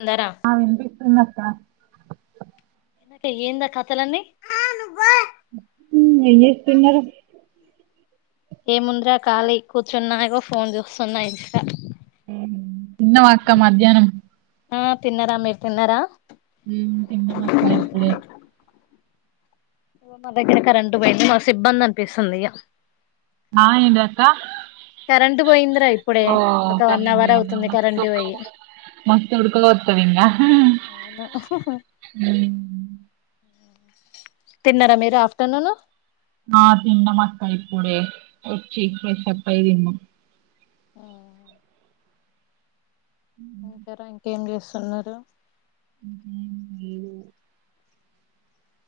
ఉందరా ఆ వినిపిస్తుంది అక్క ఏంది ఆ కథలన్నీ ఏం జేస్తున్నారు ఏముందిరా ఖాళీ కూర్చున్నా ఇగో ఫోన్ చూస్తున్నా ఇంకా తిన్నావా అక్క మధ్యానం ఆ తిన్నారా మీరు తిన్నారా ఉ తిన్నము అక్క ఇప్పుడే ఓ మా దగ్గర కరెంటు బొయింది మస్త్ ఇబ్బంది అనిపిస్తుంది ఇగ ఆ ఏందక్క కరెంట్ పోయిందిరా ఇప్పుడే ఓ ఒక వన్ కరెంట్ అవర్ పోయిందా అవుతుంది మస్త్ కరెంట్ ఉక్క పోయి మస్త్ ఉుడక పోత్తది ఇంక అవును తిన్నారా మీరు ఆఫ్టర్నూను ఆ తిన్నాం అక్క ఇప్పుడే వచ్చి ఫ్రెష్అప్ అయ్యి దిన్నం ఆ ఇంకారా ఇంకేం జెస్తున్నారు ఏమ్ ఏమున్నాయ్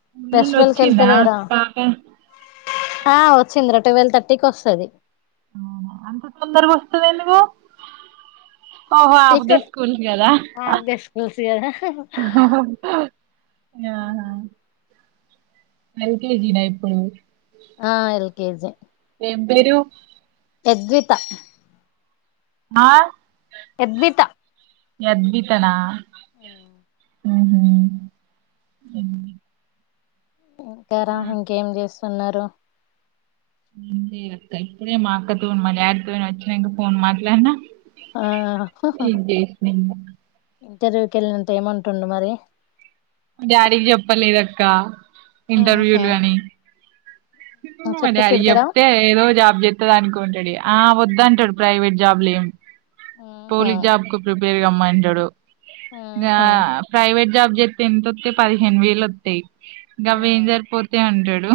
స్కూల్ నుండి ఫెస్టివల్ కి వచ్చిందా వెళ్తలేరా పాప ఆ వచ్చింది రా టువల్వ్ థర్టీకి వస్తది అవునా అంత తొందరగా వస్తది ఏంది మే ఓహో హాఫ్ డే ఇక్కడ స్కూల్స్ గదా హాఫ్ డే స్కూల్స్ కదా ఆహా ఎల్కేజీనా ఇప్పుడు కేజే ఏం పేరు ఎద్విత ఆ ఎద్విత యద్విత నా ఉమ్ ఉహు ఊ ఇంకేరా ఇంకేం చేస్ తున్నారు ఏం చేయలే అక్క ఇప్పుడే మా అక్క తోని మా డాడీ తోని వచ్చిన ఇంక ఫోన్ మాట్లాడినా ఆ నీకు చేసిన [inaudible] ఇంటర్వ్యూకి వెళ్ళినంత ఏమంటుండు మరి డాడీకి చెప్పలేదక్క ఆహా ఇంటర్వ్యూలు అని మా చెప్తే డాడికి తిడతాడా చెప్తే ఏదో జాబ్ చేత్తది అనుకుంటాడు ఇగ ఆ ఓ అంటారు ప్రైవేట్ జాబ్లు ఏం ఆహా పోలీస్ జాబ్ కి ప్రిపేర్ రమ్మంటాడు గా ఆహా ప్రైవేట్ జాబ్ చే టెంతోత్తై పదిహేను వేలు వొత్తయి గవేం జరిపోతయి అంటడ్ లు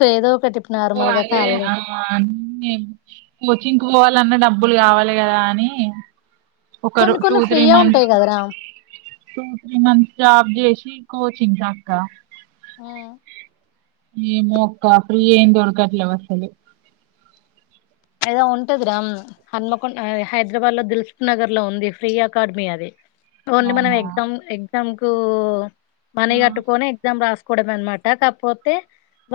కేదో ఒకటి ఇప్పుడు ఓ నార్మల్ గా అరే కాలే అ అన్ని కోచింగ్ పోవాలన్నా డబ్బులు కావాలి కదా అని ఒకరు కొన్ని టూ కొన్ని త్రీ ఫ్రీయే మంత్స్ ఉంటాయి కదరా టూ త్రీ మంత్స్ జాబ్ చే చి కోచింగ్ కి అక్క ఊ ఏమో అక్క ఫ్రీ ఏం దొరకట్లేవు అసలు ఏదో ఉంటదిరా మ్మ్ హన్మకొండ హైదరాబాద్ లో దిల్సుప్ నగర్ లో ఉంది ఫ్రీ అకాడమీ అది ఓన్లీ మనం అవునా ఎగ్జామ్ ఎగ్జామ్ కో మనీ ఆ కట్టుకోని ఎగ్జామ్ రాస్ కూడమే అనమాట కాకపోతే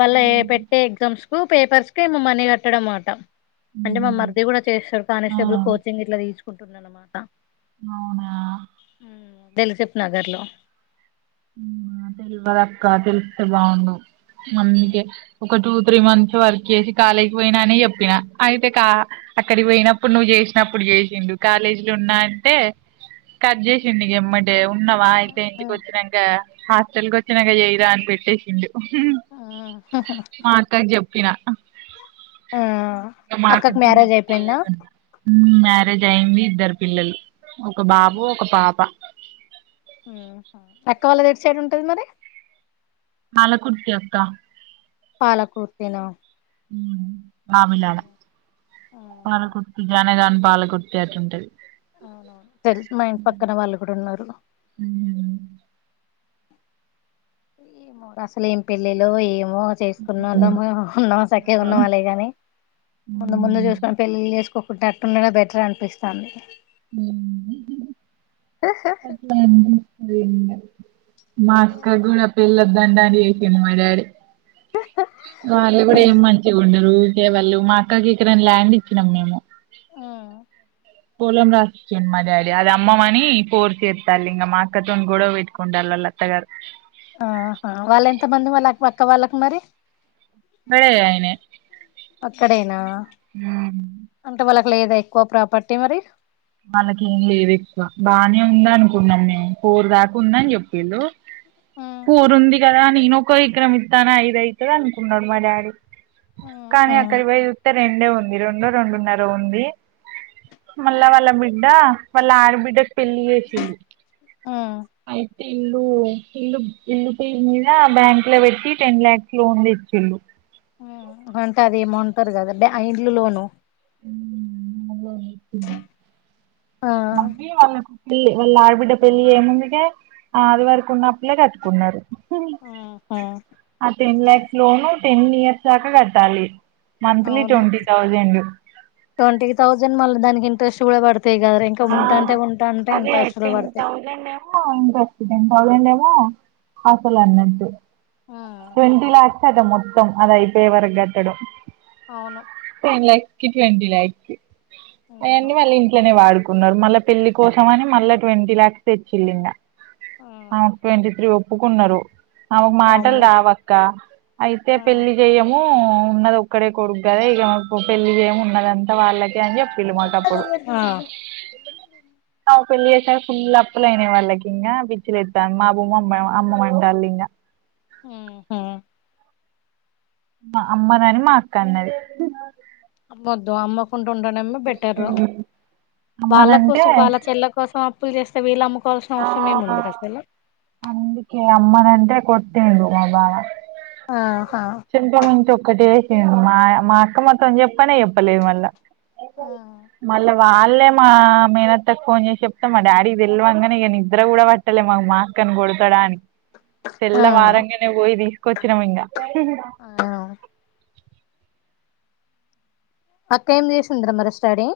వాళ్ళ ఏ మ్మ్ పెట్టే ఎగ్జామ్స్ పూ పేపర్స్ కే ఏమో మనీ కట్టడం అట అంటే మా మరిది కూడా చేస్తారు ఆ కానిస్టేబుల్ కోచింగ్ ఇట్లా తీసు కుంటుండనమాట అవునా ఉమ్ దిల్సుప్ నగర్ లో ఉమ్ తెల్వదు అక్క తెలిస్తే బావున్ను అందుకే ఒక టూ త్రీ మంత్స్ వర్క్ చేసి కాలేజీకి పోయినాని చెప్పిన. అయితే కా అక్కడికి పోయినప్పుడు నువ్వు చేసినప్పుడు చేసిడు. కాలేజీ లో ఉన్నా అంటే కట్ చేసిండు ఈగ ఎమ్మటే, ఉన్నావా అయితే ఇంటికి వచ్చినా హాస్టల్ క వచ్చినాక చేయరా అని పెట్టేసిండు, మా అక్కక్ చేప్పు చెప్పిన ఆ మా మా అక్క అక్కకు తోని మ్యారేజ్ చెప్తే అయిపోయిందా మ్యారేజ్ అయియంది, ఇద్దరు పిల్లలు, ఒక బాబు ఒక పాప హు అక్క వాళ్ళది ఎటు సైడ్ ఉంటది మరి పాలకుర్తి అక్క పాలకుర్తి నా ఉ వావిలాల పాలకుర్తి జనగం, పాలకుర్తి అటు ఉంటది అవున తెలుసు మా ఇంటి పక్కన వాళ్ళు కూడా ఉన్నారు అసలు ఏం పెళ్ళిలో ఏంమో మ చేసుకున్న వాళ్ళ ఉన్నా సక్కేగా ఉన్నాం అళ్లె గాని ముందు ముందు చూసు పెళ్ళిలు చేసుకు ఇప్పుడు అట్లుండడమే బెటర్ అనిపిస్తుంది హ్మ్మ్ అట్లన అండి మాస్కా గుడా పిల్ల లండన్ చేసిండు మా డాడీ వాళ్ళు కూడా ఏం మంచి గా వుండరు లె వాళ్ళు మా అక్కకి ఇక్కడ ల్యాండ్ ఇచ్చినాం మేము ఆ పొలం రాసిం మా డాడీ అది అమ్మమని పోర్ చేస్తారు ఇంకా మా అక్కతోని గొడవ పెట్టుకుంటళ్ళ వాళ్ళతగారు ఆహా వాళ్ళ ఎంత మంది వాళ్ళ అక్క వాళ్ళకి మరి వేరైనాయి అక్కడేనా హ్మ్మ్ అంటే వాళ్ళకి లేదా ఎక్కువ ప్రాపర్టీ మరి వాళ్ళకేం లేదు ఎక్కువ బాగానే ఉంద అనుకున్నాం మేము ఫోర్ దాకా ఉంద అని చెప్పింరు ఆ పోరుంది ఇదా నేనుకో ఎకరం ఇత్తే ఐదు అయితది అనుకున్నాడు మ డాడి కానీ ఆ అక్కడి బోయి చూత్తే రెండే ఉంది రెండో రెండున్నర ఉంది మల్లా వాళ్ళ వాళ్ళ ఆడబిడ్డ పెళ్లి చేసిండు ఐ ఇల్లు ఇల్లు ఇల్లు పేరు మీద బ్యాంక్ లో పెట్టి టెన్ లాక్స్ లోన్ తెచ్చిల్ళు అంటే అది ఏమంటారు కదా ఇల్లు లోను ఉ ఆ మమ్మి వాళ్ళకు వాళ్ళ ఆడబిడ్డ పెళ్లి ఏముందుకే అది వరకు ఉన్న అప్పులేే కట్టుకున్నారు అపెండ్లాయప్ప లోను టెన్ ఇయర్స్ దాకా కట్టాలి మంత్లీ అవును ట్వంటీ థౌజండ్ థౌసండ్ మల్లి దానికి ఇంట్రెస్ట్ కూడా కడతాం ఆ అదే ఇంట్రెస్ట్లు పడతాయి థౌసండ్ ఏమో ఇంట్రస్ట్ థౌసండ్ ఏమో అసలు అన్నటు ట్వంటీ లాక్స్ అద మొత్తం అది అయిపోయే వరకు కట్టడం అవును టంలై కట్వడి లే అక్ అవును అవన్నీ మళ్ళీ ఇంట్లోనే వాడుకు కున్నారు మళ్ళా పెళ్ళలి కోసం అని మళ్ళా ట్వంటీ లాక్స్ తెచ్చిళ్ళం ట్వంట త్రీ ఒప్పుకున్నారు అ మా బట్టలు వామ్మో రావక్క అయితే పెళ్లి చెయ్యము ఉన్నది ఒక్కడే కొడుకు కదా ఇక పెళ్లి చేమి ఉన్నదంతా వాళ్ళకి అప్పలు మాటప్పుడు పెళ్ళసార్ ఫుల్ అప్పుల అయినా వాళ్ళకి ఇంగ బీచ్లు ఎతారు మా అ బూమ్మమ్ అమ్మ ఉంటారులి ఆహా మా అమ్మ నాని మా అక్క అన్నది అమ్మొద్దు అమ్మకు కుు ఉండడమే బెటర్ వాళ్ళ అమ్మనంటే కోసం వాళ్ళ చెల్ల కోసం చేస్త వీళ్ళ ఆ అందుకే అమ్మనంటే కొట్ త మాబా ఆ చెంకా ము చ ఒ ఒకటిే మా మా అక్క మొత్తం చెప్పనే చెప్పలేదు మళ్ళా ఆ మళ్ళ వాళ్ళే మా మేనత్త కి ఫోన్ చేసి చెప్తాం మా డాడీ కి తెల్వంగానే ఇక నిద్ద్ర కూడా పట్టలే మాకు మా అక్క నీ కొడతడా అని ఆ తెల్ల ఆరంగనే పోయి తీసుకో వచ్చినా ఇంకా ఆవు అక్క ఏమిద సుందరమరస్టాడే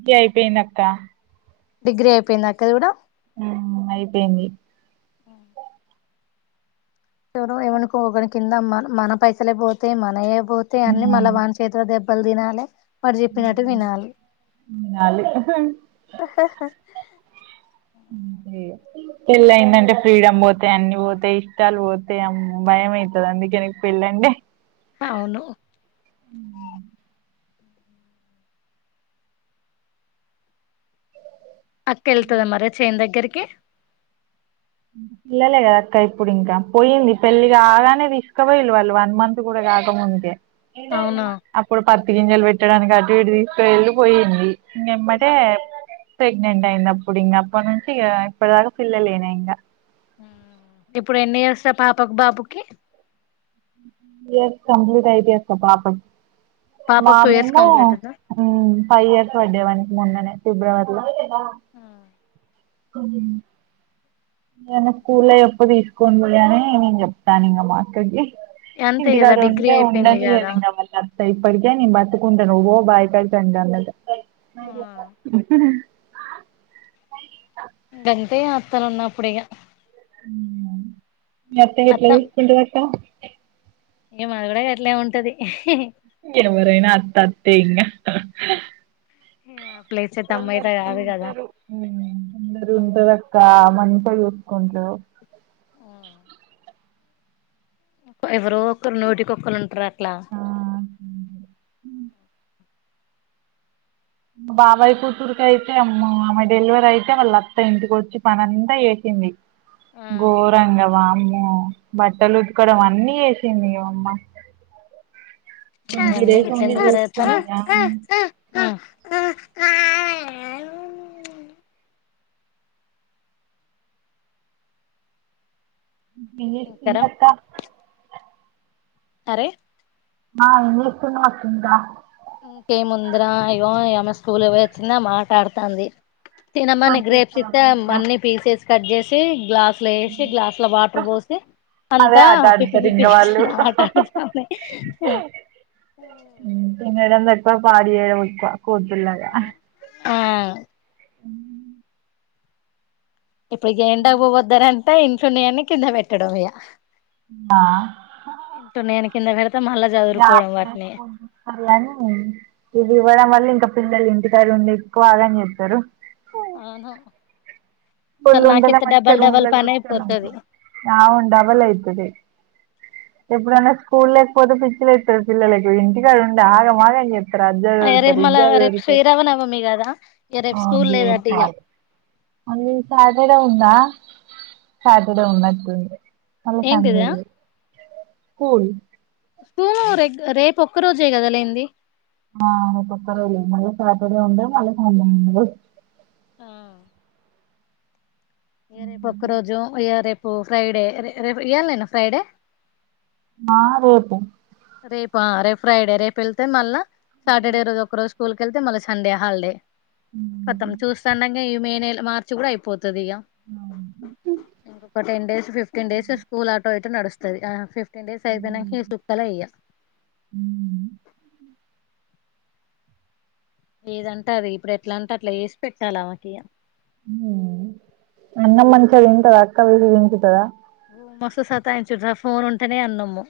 డిగ్రీ అయిపోయిందక్క డిగ్రీ అయిపోయిందా అక్క ది కూడా ఆమ్ అయిపోయింది ఆ ఎవరు ఏమనుకోని కింద మ మన పైసలే పోతే మన పోతే అని మళ్ళ వాన చేతిలో దెబ్ ప్పల్ దినాల మరి చెప్పినట్టు వినాలి తినాలి అే పెళ్ళైందంటే ఫ్రీడమ్ పోతేా అన్ని పోతాయి ఇష్టాలు పోతేామ్ భయం అవుతుంది అందుకే పెళ్ళండి హవును అక్కెళ్తుదా మరే చేన్ దగ్గ కే పిల్లలే కదక్క ఇప్పుడు ఇంకా పొయింది పెళ్లి కాగానే తీస్కపొయిళ్లు వాళ్ళు వన్ మంత్ కూడా కాకముందకే అవునా అప్పుడు పత్తి గింజలు పెట్టడానికి అటు ఇటు పెళ్ళు పోయింది ఇంగేమ్మటే ప్రెగ్నెంట్ అయింది అప్పుడింగ అప్పనుంచిగా ఇప్పటిదాక పిల్లలేనాయి ఇంగ ఉమ్ ఇప్పుడు ఎన్ని ఇయర్స్ ఆ పాపక్ బాబుకి టూ ఇయర్స్ కంప్లిట్ అయితై అక్క పాప మా పాపకు టూ ఇయర్స్ మేమో కంప్లీట్ ఉందా ఉమ్ ఫై ఇయర్స్ పడ్డయ్ మొన్ననే ఫిబ్రవరిలో ఆ ఉమ్ నేను స్కూల్లో ఎప్పు తీసుకోంన్ గని నేను చెప్తానింగ మా అక్కకి అంతే కదా ఇంటికాడ డిగ్రీ ఉంటే అయిపోయింది కదా ఉండనీయదింగ మళ్ళ ఇప్పటికే నేను పట్టుకుంట నుపో బాయ్కడికంటాందట అంతే అత్తలన్నప్పుడిగ హుమ్ మీయత్త అత్త ఎట్లచూసుకుంటదక్క ఇగ మాది కూడా గట్లే ఉంటది ఇహ్ హి హి ఎవ్వరైనా అత్త అత్తే ఇంగ ఏ కొందరికుంటరు ఉమ్ కొందరు ఉంటారక్కా మం [unintelligible] ఎవరో ఒకరు నూటికొక్కరుంటరట్ల ఆ బాబాయ్ కూతురుకైతే అమ్మ ఆమ డెలివరైతే వాళ్ళ అత్త ఇంటిక వచ్చి పనంత చేసింది గోరంగ వామ్ ఆ బట్టలు ఉతుకడం అన్నీ చేసింది వమ్మ ట్వంటీ ఇవన్నీ డేస్ ఉండి చూసుకుంది ఆమ్ ఉమ్ ఇంకరా [unintelligible] అక్క అరే ఆ ఎంచెత్తున్నవ్ అక్క ఇంకా ఇంకేముందర ఇగో యామే స్కూల్ పోయి వచ్చిందామే ఆటాడతంది తినమని హోంవర్క్ గ్రేప్స్ చేస్తారా ఇత్తే మంచిగా మన్ని పీసెస్ కట్ చేసి గ్లాసులు వేసి గ్లాసుల వాటర్ పోసి అదే అంతా ఆట పిప్పి ఆడుతారు పిప్పి ఇంగ వాళ్ళు చేస్తుంది అమే ఆట ఆడుతాంది [unintelligible] పాడు చేయడం ఎక్కువా కోతులగా ఆ ఇప్పటికి ఏండాకపోవద్దానే అంటే ఇంట్లో ఉన్నయావి కింద పెట్టడం ఇగ ఆ ఇంట్లోన్నయన్ని కింద [unintelligible] [inaudible] చదురుకోవడం వాటిని కాని ఇది కూడా మళ్ళీ ఇంకా పిల్లలు ఇంటికాడ ఉండి ఎక్కువ ఆగాని చెస్తారు అవును అసలు నాకైతే డబల్ డబల్ పని అయిపోతది అవును డబల్ అయితది ఎప్పుడైనా స్కూల్ లేకపోతే పిచ్చి లేస్తాది పిల్లలకి ఇంటికాడ ఉంటే ఆగమాగం చె అయ రేపు మళ్ళా రేప్ శ్రీరామ నవమి కదా ఇక రేపు స్కూల్ లేదట ఇగ అ సాటర్డే ఉందా సాటర్డే ఉన్నట్టుంది మళ్ల సండే ఏంటిదా లేదు కుల్ స్కూల్ ర రేపు ఒక్క రోజే కదలైంది అవును రేప్ ఒక్కరోజే మళ సాటర్డే ఉండే మళ సండే ఉంది ఆ ఇగ రేపొక్క రోజు ఇగ రేప్ ఓ ఫ్రైడే రె రె రేప్ ఈయల్ నేనా ఫ్రైడే ఆ రేపు రేపా రేపు ఫ్రైడే రేపు వెళ్తే మళ్ళా సాటర్డే రోజు ఒక్క రోజు స్కూల్కి వెళ్తే మళ్ళ సండే హాల్ డే కతం చూస్తాండగ ఇ మే నెల్ మార్చి కూడా అయిపోత్ తదియ ఇంకొక ten days fifteen days school auto ఇటో నడుస్ తది ఆ ఫిఫ్ టెన్ డేస్ ఐపోయినంక ఇగ సుక్కలే ఇగ ఊ ఏదంటా అది ఇప్పుడు ఎట్లా అంట అట్ల ఏసి పెట్టాలి ఆమెకిగ ఊ అన్నం మంచిగ తింటద అక్కకు దీనిపితదా మస్త్ సతాయించుడ్ర ఫోన్ ఉంటేనే అన్నము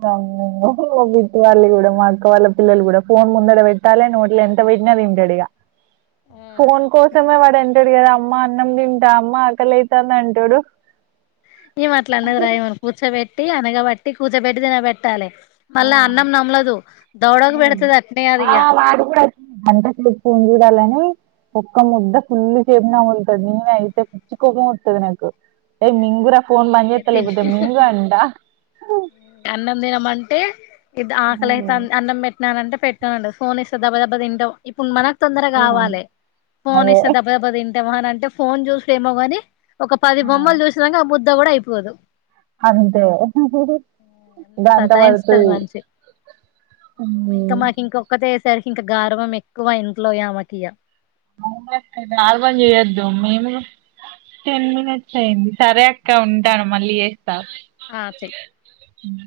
వామ్మో ఓహో బిట్ వాళ్ళు కూడా మా అక్క వాళ్ళ పిల్లలు కూడా ఫోన్ ముందర పెట్టాలే నోట్ల ఎంత పెట్టినా తింటడిగ ఫోన్ కోసమే వాడు ఎం సుడిగడు కదా అమ్మ అన్నం తింటా అమ్మ ఆకలైతంది అంటడు ఏం అట్లా అన్నర ఈమెను కూర్చోబెట్ ట్టి అనగబట్టి కూర్చోబెటి తినబెట్టాలే ఆ ఊ పెడతది అట్నే అది ఆ ఇగ వాడు గూడ అచ్చిండు అంత చెపింది వాళ్లని ఒక్క ముద్ద ఫుల్ సేపు నముల్తది నేనే అయితే పిచ్చికోపమతది నాకు ఏయ్ మింగుర ఫోన్ ఇగ బంజేత తిన్ లేకపోతే మింగ్ అంట టే ఇది ఆకలయితంది అన్నం పెట్టినానంటే పెట్టనంటది ఫోన్ ఇస్తే దబ దబ తింటవ్ ఇప్పుడు మనక్ తొందరగా కావాలి అదే. ఫోనిస్తే దబ దబ తిం ఏమనంటే ఫోన్ చూసు ఏమో గాని ఒక పది ఆ! బొమ్మలు చూసినాక ఆ బుద్ ద కూడా అయిపోదు అంతే ఎంత గంట సతాయిస్తది వడతది మనిషి ఊ ఇంకా మాకు ఇంకొక్కతే సరికి ఇంకా గార్వం ఎక్కువ ఇంట్లో ఆమకిగ అవునక్క గార్బం చేయొద్దు మేము టెన్ మినట్స్ అయింది సరె అక్క ఉంటాను మళ్ళీ ఎస్ ట ఆ చెయ్ మ్